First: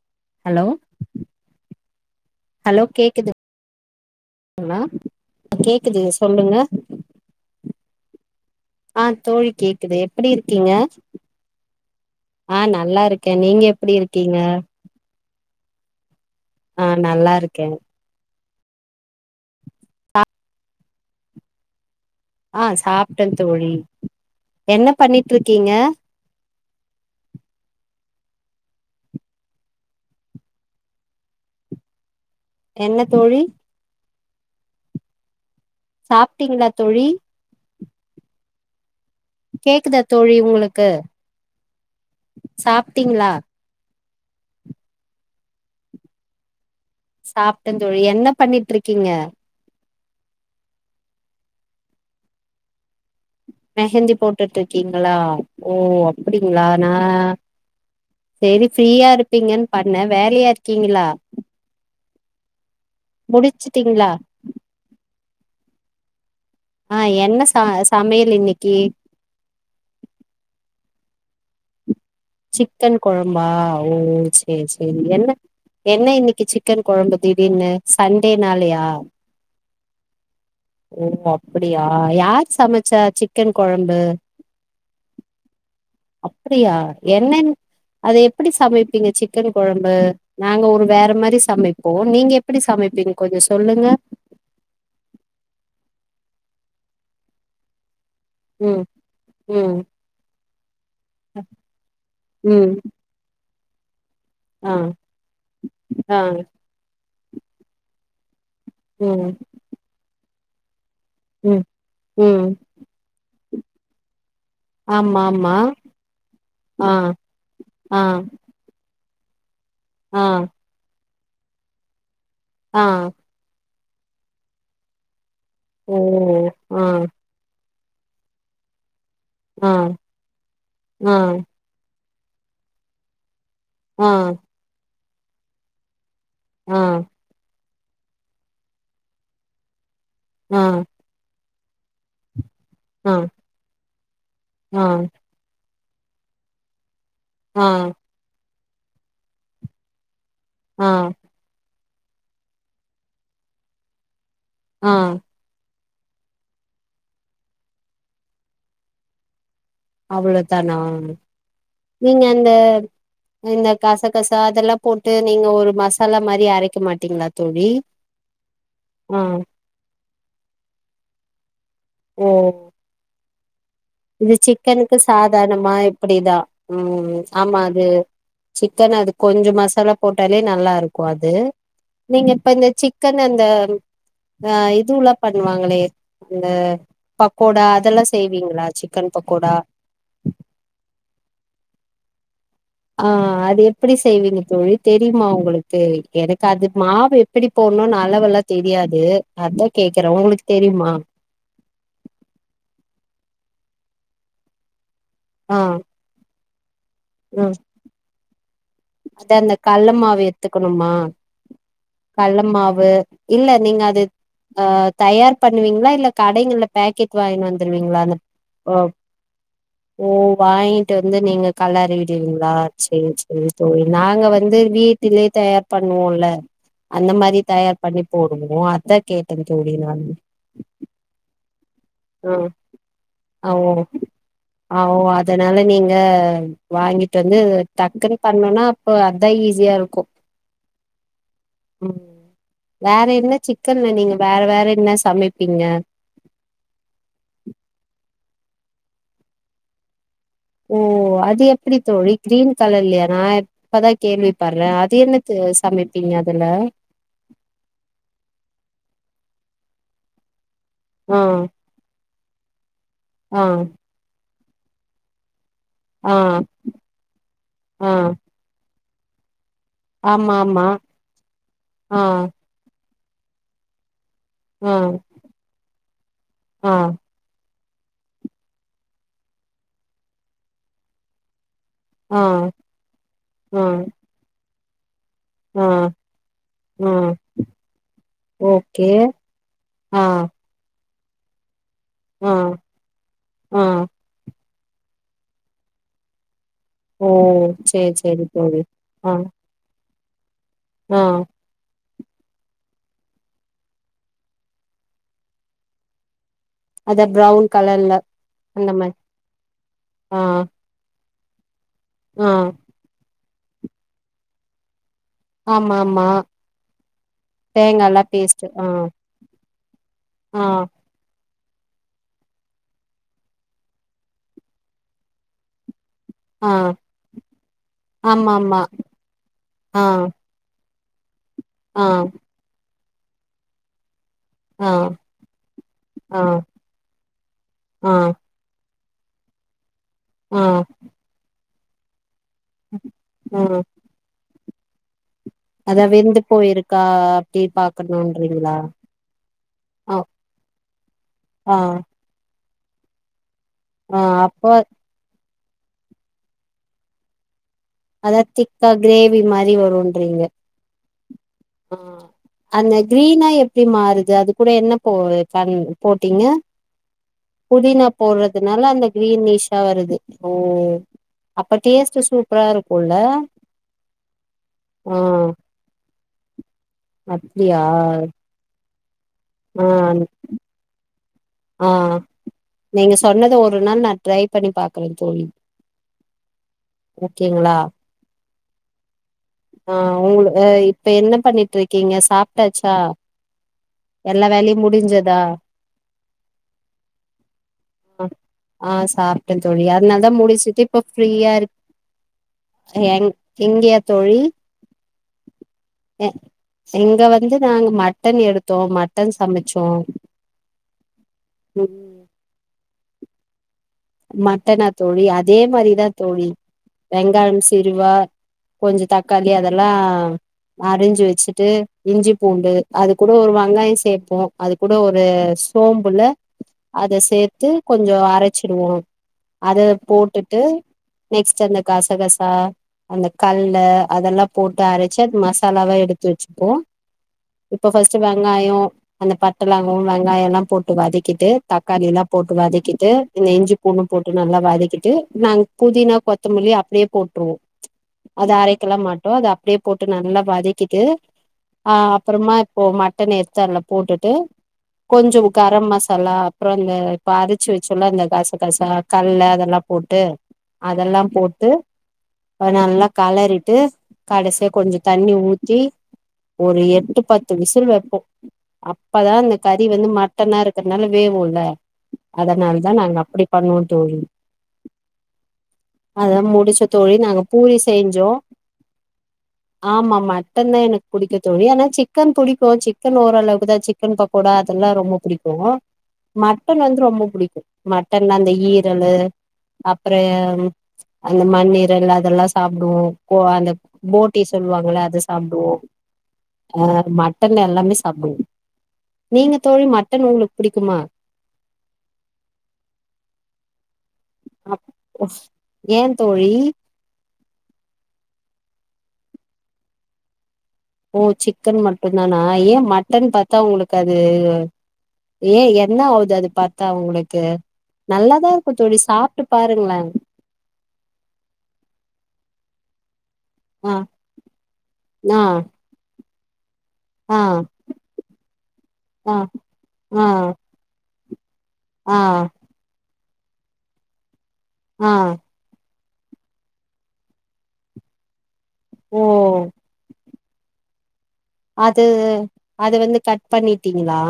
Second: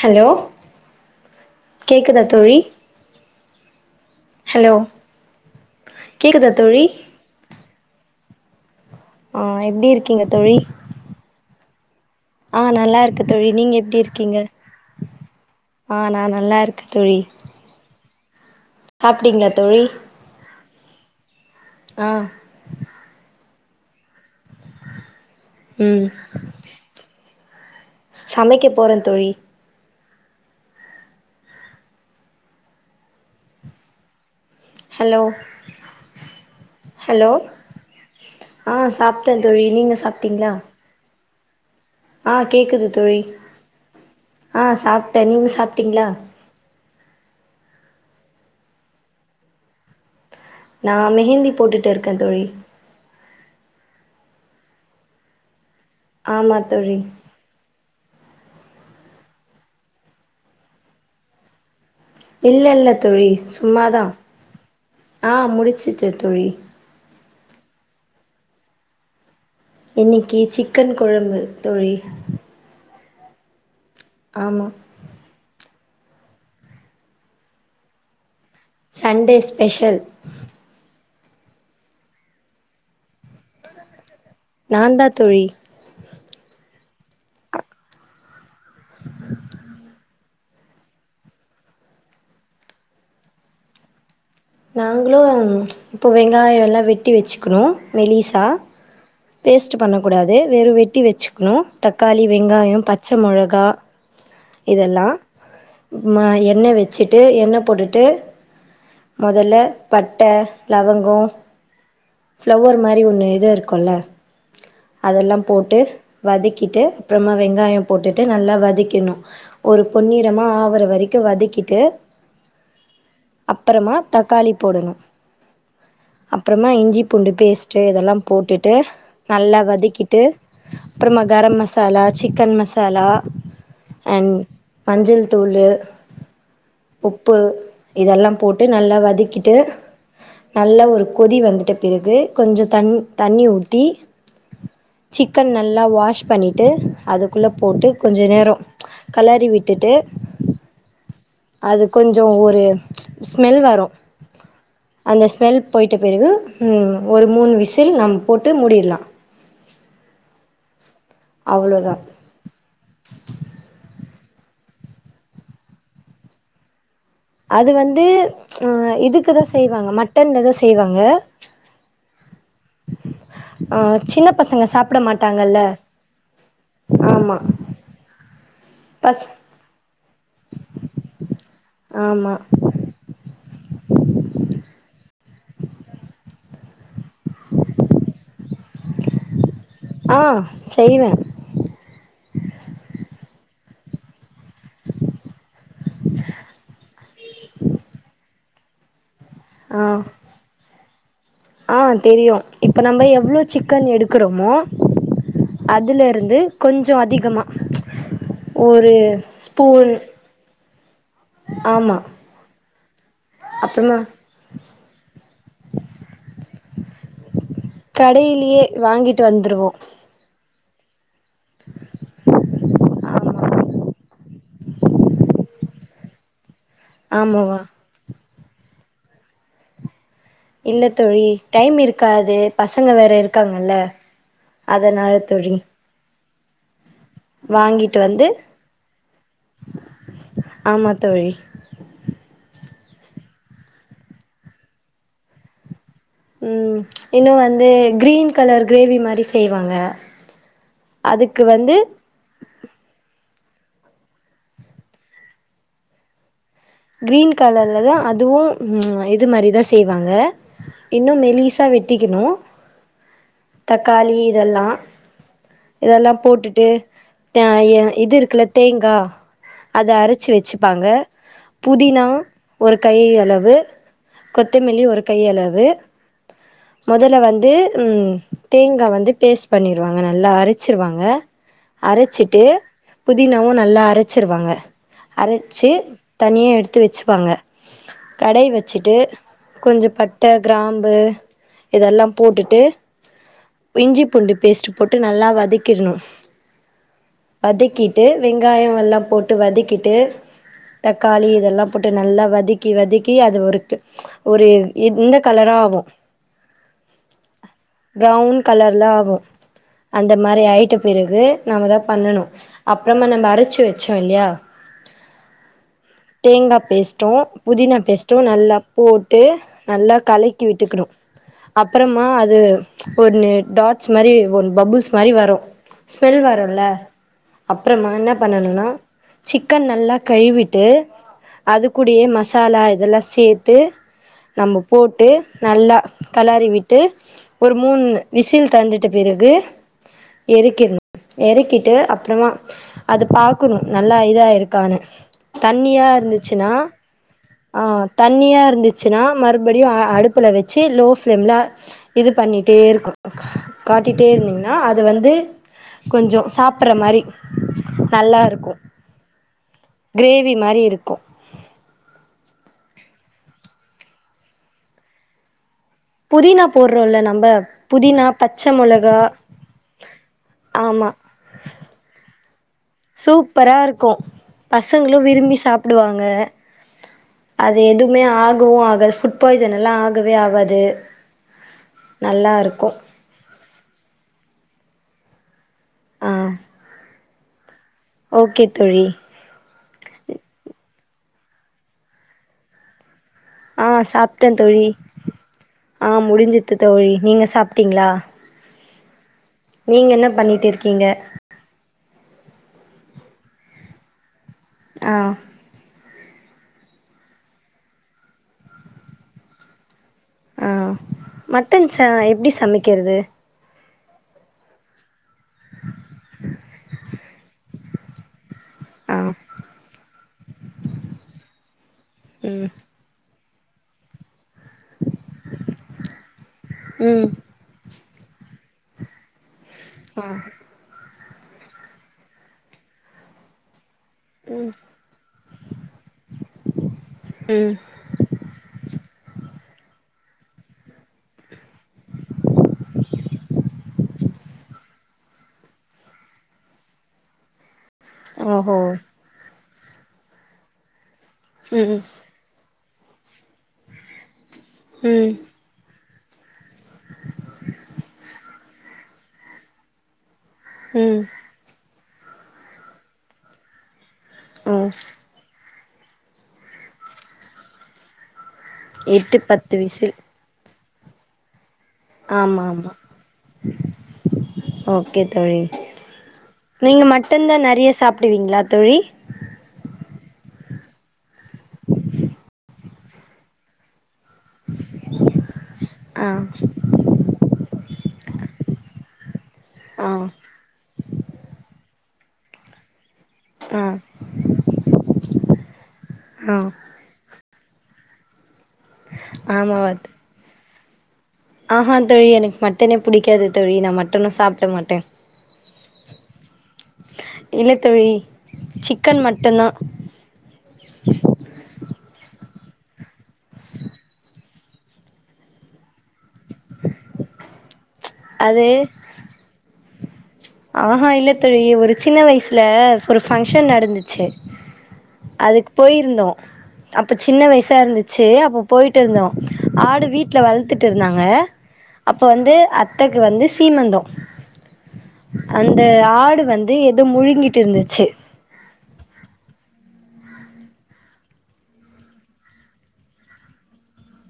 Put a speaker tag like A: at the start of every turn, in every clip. A: Hello கேக்குதா தோழி hello
B: லா கேக்குது
A: கேக்குதா
B: சொல்லுங்க
A: தோழி
B: ஆ தோழி கேக்குது எப்படி இருக்கீங்க
A: ஆ நல்லா இருக்க தோழி நீங்க எப்டி இருக்கீங்க ஆ நா நல்லா இருக்க
B: ஆ
A: தோழி
B: நல்லா இருக்கே
A: சாப்ட்டீங்ளா தோழி ஆ
B: ஆ சாப்ட்ட தோழி என்ன பண்ணி
A: ம்ம் சமைக்க போறே தோழி
B: என்ன தோழி
A: ஹலோ
B: சாப்பிட்டீங்களா தோழி
A: ஆஹ் சாப்
B: கேட்குதா தோழி உங்களுக்கு
A: ஆஹ் கேக்குது தோழி
B: சாப்ட்டீங்களா
A: ஆஹ் சாப்ட்ட நீங்க சாப்ட்டீங்களா
B: சாப்ட்ட தோழி என்ன பண்ணிட்ருக்கீங்க
A: நான் மெஹந்தி போட்டுட்டு இருக்க தோழி
B: மெஹந்தி போட்டுட்டு இருக்கீங்களா ஓ
A: ஆமா
B: அப்டிங்களா நா
A: தோழி
B: சரி ஃப்ரீயா இருப்பீங்கன் பண்ண வேலையா இருக்கீங்களா
A: இல்ல இல்ல தோழி சும்மாதா
B: முடிச்சுட்டீங்களா
A: ஆஹ் முடிச்சிட்ட தோழி
B: ஆஹ் என்ன ச சமையல் இன்னைக்கு
A: இன்னைக்கி சிக்கன் கொழம்பு தோழி
B: சிக்கன் கொழம்பா ஓ
A: ஆமா
B: செரி செரி என்ன என்ன இன்னைக்கி சிக்கன் கொழம்பு திடீர்ன்னு ச டே நாலையா
A: ஸ்பேஷல்
B: ஓ அப்டியா யார் சமைச்சா சி சிக்கன் கொழம்பு
A: நான்தா தோழி
B: அப்டியா என்னன் அது எப்டி சமைப்பீங்க சிக்கன் கொழம்பு நாங்க ஒரு வேற மாறி சமைப்போம் நீங்க எப்டி சமைப்பீங்க கொஞ்சோ சொல்லுங்க
A: நாங்களு இப்ப வெங்காயம்லா வெட்டி வச்சுக்கணு மெலிசா
B: ம் ம்
A: பேஸ்ட் பண்ணக்கூடாது வெறு வெட்டி வச்சுக்கணு தக்காளி
B: ம்
A: வெங்காயம் பச்ச மொளகா
B: ஆ
A: இதெல்லா
B: ஆ
A: ம எண்ண வெச் ட்டு எண்ண போட்டுட்டு
B: ம்
A: மொதல்ல பட் ட்ட லெவங் கோ
B: ம் ம்
A: ஃப்ளவர் மாரி ஒன்னு இது இருக்குல்ல
B: ஆமா
A: அதெல்லாம்
B: ஆமா
A: போட்டு வதக்கிட்டு
B: ஆ
A: அப்புறமா வெங்காயம்
B: ஆ
A: போட்டுட்டு நல்லா வதக்கிடனு ஒரு
B: ஆ
A: பொன்னிறமா ஆவற வரை க்கு வதக்கிட்டு
B: ஆ
A: அப்புறமா தக்காளி போடணு
B: ஓ
A: அப்புறமா
B: ஆ
A: இஞ்சி பேஸ்ட்டு இதெல்லாம் போட்டுட்டு நல்லா
B: ஆ
A: வதக்கிட்டு
B: ஆ
A: அப்புறமா garam masala chicken masala
B: ah
A: and மஞ்சள் தூளு உப்பு இதல்லாம் போட்டு நல்லா வதக்கிட்டு
B: ஆ
A: நல்ல ஒரு கொதி வந்து பிறகு கொஞ்ச தண்ணி
B: ஆ
A: தண்ணி ஊத்தி
B: ஆ
A: சிக்கன் ந நல்லா வாஷ் பண்ணிட்டு அதுக்குள்ள
B: ஆ
A: போட்டு கொஞ்ச நேரம் கலறி விட்டுட்டு
B: ஆஹ்
A: அது கொஞ்சோ ஒரு ஸ்மெல் வரும்
B: ஆ
A: அந்த ஸ்மெல் போய்ட்ட பிறகு ம் ஒரு மூணு விசில் நம் போட்டு மூடிடலா
B: அவ்ளோதானா நீங்க அந்த இந்த காச பசா அதெல்லாம் போட்டு நீங்க ஒரு மசாலா மாரி அரைக்க மாட்
A: அது வந்து ச் ஆஹ்
B: ஆ
A: இதுக்குதான் செய்வாங்க மட்டன்லதான் செய்வாங்க
B: ஓ
A: சின்ன
B: இது
A: பசங்க
B: சிக்கனுக்கு
A: சாப்பிட மாட்டாங்கல்ல
B: சாதாரணமா இப்படிதா உம்
A: ஆமாம்
B: ஆமா அது சிக்கன் அது
A: பஸ்
B: கொஞ்ச மசாலா போட்டாலே நல்லா இருக்கு அது நீங்க
A: ஆமாம்
B: இப்ப இந்த சிக்கன் அந்த ஆஹ் இதுல்லாம் பண்ணுவாங்களே அந்த பக்கோடா அதெல்லாம் செய்வீங்களா சிக்கன் பக்கோடா
A: ஆ செய்வே
B: ஆ அது எப்டி செய்வீங்க தோழி தெரியுமா உங்களுக் தே எனக்கு அது மாவு எப்டி போடணும்னு அளவெல்லா தெரியாது அத்தா கேக்குறே உங்களுக்கு தெரியுமா
A: ஆஹ் தெரியு இப்ப நம்ம எவ்ளோ சிக்கன் எடுக்குறோமோ
B: ஆ
A: அதுல இருந்து கொஞ்ச அதிகமா
B: ம்
A: ஒரு ஸ்பூன்
B: கொணுமா
A: ஆமாம்
B: கள்ள மாவு வு இல்ல நீங்க
A: அப்புறமா
B: அது ஆ தயார் பண்ணுவீங்களா இல்ல கடைகள்ல பேக்கெட் வாங்கீனு வந்து
A: கடையிலயே வாங்கீட்டு வந்துருவோ
B: இருந்து நீங்க கள்ளறி விடுவீங்களா சேரி சேரி சேரி நாங்க வந்து வீட்டிலயே தயார் பண்ணுவோல அந்த மாரி
A: ஆமாவா
B: தயார் பண்ணி போடுவோ அத் அதா கேட்டேன் தோழி நானு
A: இல்ல தோழி டைம்
B: ஆ
A: இருக்காது பசங்க வேற
B: ஆ ஓ
A: இருக்காங்கல்ல அதனால தோழி
B: வாங்கித் வந்து
A: வாங்கிட்டு
B: டக்குனு
A: வந்து
B: பண்ணுனா அப்ப அதா ஈஸியா இருக்கு
A: ஆமாம் தோழி
B: ம் வேற என்ன சிக்கன்ல நீங்க வேற வேற என்ன சமைப்பீங்க
A: ம் இன்னு வந்து கிரீன் கலர் கிரேவி மாரி செய்வாங்க
B: ஓ
A: அதுக்கு
B: அது
A: வந்து
B: எப்டி தோழி கிரீன் கலர்லயா நா எப் இப்பதா கேள்வி படுறே அது என்னது சமைப்பீங்க அதுல
A: கிரீன் கலர்லதா அதுவு ம்ம் இது மாரிதா செய்வாங்க இன்னு
B: ஆ
A: மெலிஸா வெட்டிக்கணு
B: ஆ
A: தக்காளி எல்லா இதெல்லா
B: ஆ
A: போட்டுட்டு ஆ இது இருக்குல்ல தேங்கா அத அரச்சி
B: ஆமா ஆமா
A: வச்சுப்பாங்க
B: ஆ
A: புதினா ஒர் கை அளவு
B: ஆ
A: கொத்தமெல்லி ஒரு கை அளவு
B: ஆ
A: முதல்ல வந்து ஹூம் தேங்கா வந்து பேஸ்ட் பண்ணிருவாங்க நல்லா அரைச்சிருவாங்க
B: ஆ
A: அரைச்சிட்டு புதினாவு
B: ஆ
A: நல்லா அரைச்சிருவாங்க
B: ஆ
A: அரைச்சு தனியா எடுத்து
B: ஆ
A: வெச்சுப்பாங்க கடய்
B: ஓகே
A: வெச்சுட்டு கொஞ்ச
B: ஆ
A: பட்ட கிராம்பு இதெல்லா
B: ஆ
A: போட்டுட்டு
B: ஆ
A: இஞ்சி பூண்டு பேஸ்ட் போட்டு நல்லா வதக்கிட்ணு
B: ஓ சேரி
A: வதக்கிட்டு
B: சேரி தோழி
A: வெங்காயோ எல்லா
B: ஆ
A: போட்டு வதக்கிட்டு
B: ஆ
A: தக்காளி இதெல்லாப் போட்டு நல்லா வதக்கி வதக்கி அது ஒரு ஒரு இந்த கலராகு
B: அத ப்ரவுன் கலர்ல
A: பிரவுன்
B: அந்த
A: கலர்ல
B: மாரி
A: ஆகும்
B: ஆ
A: அந்தமாரி ஆயிட்ட பிறக் இது நம்ம தா பண்ணணு
B: ஆ
A: அப்புறமா நம்ம அரைச் ச்சு வெச்சோ இல்லையா
B: ஆமா ஆமா
A: தேங்கா பேஸ்ட்டு புதினா
B: தேங்கால்லா
A: பேஸ்ட்டு
B: பேஸ்ட்
A: நல்லா
B: ஆ
A: போட்டு நல்லா
B: ஆ
A: கலக்கி விட்டுக்கணு அப்பறமா அது ஒன்னு டாட்ஸ்மாரி ஒரு பபுள்ஸ்மாரி வரு ஸ்மெல்
B: ஆ
A: வருல்ல அப்புறமா என்னா
B: ஆமா ஆமா
A: பண்ணணும்னா சிக்கன்
B: ஆ
A: நல்லா கழிவிட்டு
B: ஆ
A: அதுக்கூடயோ மசாலா இதெல்லா சேத்து நம்ம
B: ஆ
A: போட்டு நல்லா
B: ஆ
A: கலறிவிட்டு ஒரு மூண்
B: ஆ
A: விசில் தட் வந்துட்டு பிறகு
B: ஆ
A: எறக்கிற்னு எறக்கிட் ட்டு அப்புறமா அது பாக்கணு நல்லா இதா ஆயிருக் கான
B: அத வெந்து போயிருக்கா அப்டி
A: ஆஹ் தண்ணியா
B: பாக்கணுன்றீங்களா
A: இருந்துச்சுன்னா மறுபடியு அ
B: ஆ
A: அடுப்புல வெச்சு லோ பிளேம்ல
B: ஆ
A: இது பண் பண்ணிட்டே இருக்கும்
B: ஆ
A: காட்டிட்டே
B: அப்போ
A: இருந்தீங்ன்னா அது வந்து கொஞ்சோ சாப்ற மாரி
B: அதாது திக்கா க்ரேவி மாரி வ
A: க்ரேவி மாரி இருக்கு
B: ஆ அந்த க்ரீனா எப்டி மாறுது அது கூட என்ன போ பண் போட்டீங்க
A: புதினா போடுறோல்ல நம்ப
B: புதினா
A: பச்ச
B: போடுறதுனால அந்த
A: மொளகா
B: க்ரீனிஷா வருது ஓ
A: ஆமா
B: அப்படேஸ்ட் சூப் ப்ராரும்
A: சூப்பரா இருக்கும் பசங்களும்
B: ஆ
A: விரும்பி சாப்டுவாங்க
B: அப்டியா
A: அது எதுவுமே ஆகவும் ஆகாது
B: ஆ
A: ஃபுட்பாய்சனெலா ஆகவே ஆகாது நல்லாருக்கும்
B: ஒருநாள் நா ட்ரை பண்ணி பாக்குறே தோழி
A: ஆ
B: ஓகேங்களா
A: ஓகே தோழி
B: ஆஹ் உங்கள அ இப்ப என்ன பண்ணிட்டு இருக்கீங்க சாப்டாச்சா
A: ஆஹ் சாப்ட்டேன் தோழி ஆஹ் முடிஞ்சித்து தோழி நீங்க சாப்பிட்டீங்களா
B: ஆஹ் சாப் ப்டன் தோழி அதனால தா முடிச்சுட்டு இப்ப
A: இருக்கீங்க
B: ஃப்ரீயா இருக் என் இங்கியா தோழி
A: ஆஹ்
B: அ இங்க வந்து நாங்க மட்டன் எடு தோம் மட்டன் சமைச்சோம்
A: ஆஹ் மட்டன் ச எப்படி சமைக் கிறது
B: மட்டனா தோழி அத் இதே மாரிதா தோழி வெங் [unintelligible] சிருவா கொஞ்ச
A: ஆ
B: தக்காளி அதெல்லா அரிஞ்சு வச்சிட்டு இஞ்சி
A: ம்
B: பூண்டு அதுக்கூ ப்ரோம் ஒரு வங்காயம் சேப்போம் அது கூட ஒரு சோம்புல அத
A: ம்
B: சேத்து கொஞ்ச அரைச்சி திரும அத
A: ஆ
B: போட்டுட்டு நெக்ஸ்ட் அந்த கசகசா அந்த கல்ல அதெல்லா போட்டு அரைச்சு அது மசாலாவா எடுத்து வச்சிப்போம்
A: ம்
B: இப்ப ஃபர்ஸ்ட்டு வெங்காயம் அந்த பட்ட லவங்க வெங்காயம் எல்லாம் போட்டு வதக்கிட்டு தக்காளி எல்லாம் போட்டு வதக்கிட்டு இந்த இஞ்சி பூண்டும் போட்டு நல்லா வதக்கிட்டு நாங் புதினா கொத்தமல்லி அப்டியே போட்டுருவோம் அது
A: ஓஹோ
B: அரைக்கலாம் மாட்டோம் அதப் அப்டியே போட்டு நல்லா வதக்கிட்டு
A: ம்
B: ஆஹ் அப்றமா ஓ மட்டன் எடுத்து அதுல போட்டுட்டு
A: ம்
B: கொஞ்சோம் கரம் மஷ் லா அப்றம் இந்த அரைச்சு வச்சு சொல்ல அந்த காசு காசா கல்ல அதெலாம் போட்டு
A: ம்
B: அதெல்லாம் போட்டு நல்லா கலறிட்டு கடசியா
A: ஓ
B: கொஞ்ச தண்ணி ஊத் தி ஒரு எட்டு பத்து விசில் வப்போம். அப்பதா
A: எட்டு
B: இந்த
A: பத்து
B: கறி வந்து
A: விசில்
B: மட்டனாருக் தன்னால வேவுல
A: ஆமா ஆம்
B: தா நாங்க அப்டி பண்ணுவோம் தோழி,
A: ஓகே தோழி
B: அத முடுச்ச
A: நீங்க
B: தோழி நாங்க
A: மட்டன் தா
B: பூரி
A: நெறைய
B: செஞ்சோம்
A: சாப்டுவீங்களா தோழி
B: ஆமா. மட்டன்தா எனக்கு புடிக்கும் தோழி, ஆனா சிக்கன் புடிக்கும் சிக்கன் ஓரளவுக்கு தா சிக் கன் பக்கோடா அதெல்லாம் ரொம்ப புடிக்கும்,
A: ஆ
B: மட்டன் வந்து ரொம்ப புடிக்கும். மட்டன்லா அந்த ஈரலு
A: ஆ
B: அப்பறம் அந்த மண்ணீரல் அதெல்லாம் சாப்டுவோம். கோ அந்த
A: ஆ
B: போட்டி சொல்வாங்கள்ள அத சாப்டுவோம்.
A: ஆ
B: அஹ் மட்டன் ல எல்லாமே சாப்டுவோம். நீங்க தோழி மட்டன் உங்ளுக்கு புடிக்குமா?
A: ஆஹான் தோழி எனக்கு மட்டனே புடிக்காது தோழி நா மட்டனும் சாப்ட மாட்டே
B: ஏ தோழி
A: இல்லத்தோழி சிக்கன் மட்டுந்தா
B: ஓ சிக்கன் மட்டுந்தானா? ஆஹ் ஏ மட்டன் பாத்தா உங்ளுக்கு அது, ஏன் என்ன ஆவுது அது பாத்தா உங்ளுக்கு? நல்லாதா
A: அது
B: இருக்கும் தோழி சாப்டு பாருங்களேன்
A: ஆஹா இல்ல தோழி ஒரு சின்ன வயசுல ஒரு ஃபங்ஷன்
B: ஆ
A: நடந்துச்சு,
B: ஆ
A: அதுக்கு போயிருந்தோம். அப்ப
B: ஆ
A: சின்ன வயசா இருந்துச்சு, அப்போ போயிட்டு இருந்தோம்.
B: ஆ
A: ஆடு
B: ஆ
A: வீட்ல வளத்துட்டு இருந்தாங்க க
B: ஆ
A: அப்ப வந்து அத்த கு வந்து சீமந்தோ
B: ஆ
A: அந்த ஆ ஆடு வந்து எதோ முழுங்கிட்டு இருந்துச்சு
B: ஓ அது அது வந்து கட் பண்ணிட்டீங்களா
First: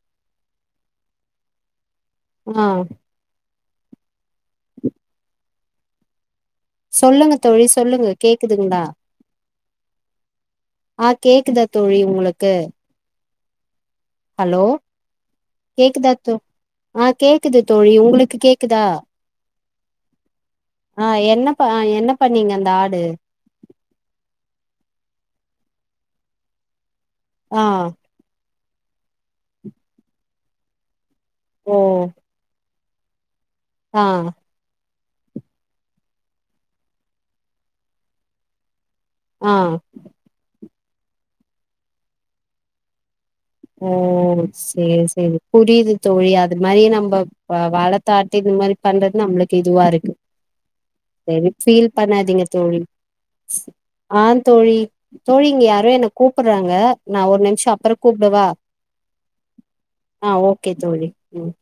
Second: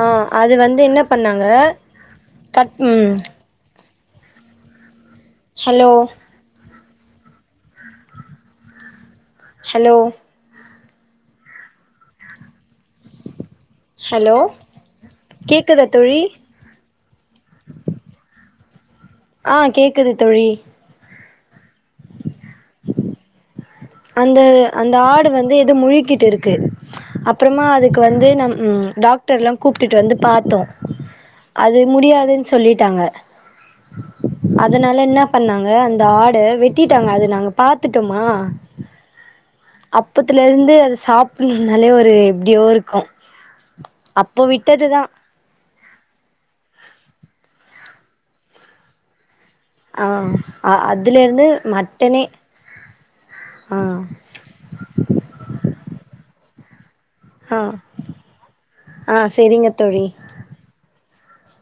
A: ஆஹ் அது வந்து என்ன பண்ணாங்க
B: ஆ
A: கட் உம் ஹலோ
B: சொல்லுங்க தோழி சொல்லுங்க கேக்குதுங்ளா
A: ஹலோ
B: ஆஹ் கேக்குதா தோழி உங்களுக்கு ஹலோ கேக்குதா தோ? ஆஹ் கேக்குது தோழி, உங்களுக்கு கேக்குதா?
A: ஆ கேக்குது தோழி
B: அ என்னபா என்ன பண்ணீங்க அந்த ஆடு
A: அந்த அந்த ஆடு வந்து ஏதோ முழுங்கிட்டு இருக்கு அப்புறமா
B: ஆ
A: அதுக்கு வந்து நம் உம் டாக்டர்லா கூப்டிட்டு வந்து பாத்தோ அது முடியாதுன்னு சொல்லிட் டாங்க
B: ஆஹ்
A: அதனால என்ன பண்ணாங்க அந்த ஆட வெட்டிட்டாங்க அத நாங்க பாத்துட்டொமா
B: ஆ
A: அப்பத்துல இருந்து அது சாப்பிடன்னுனாலே ஒரு எப்டியோ இருக்கு
B: ஓ
A: அப்போ விட்டதுதா
B: சேரி சேரி புரியுது தோழி அது மாரி நம்ம வளத்த ஆட்ட இந்த மாரி பண்றது நம்முளுக் இதுவா
A: ஆ
B: இருக்கு
A: அ அதுல இருந்து
B: சரி ஃபீல்
A: மட்டனே
B: பண்ணாதீங்க தோழி ஆ தோழி தோழி இங்க யாரோ என்ன கூப் ப்படறாங்க நா ஒரு நிமிஷ
A: ஆ
B: அப்பற கூப் பவா
A: ஆ சரிங்க தோழி
B: ஆஹ் ஓகே தோழி உம்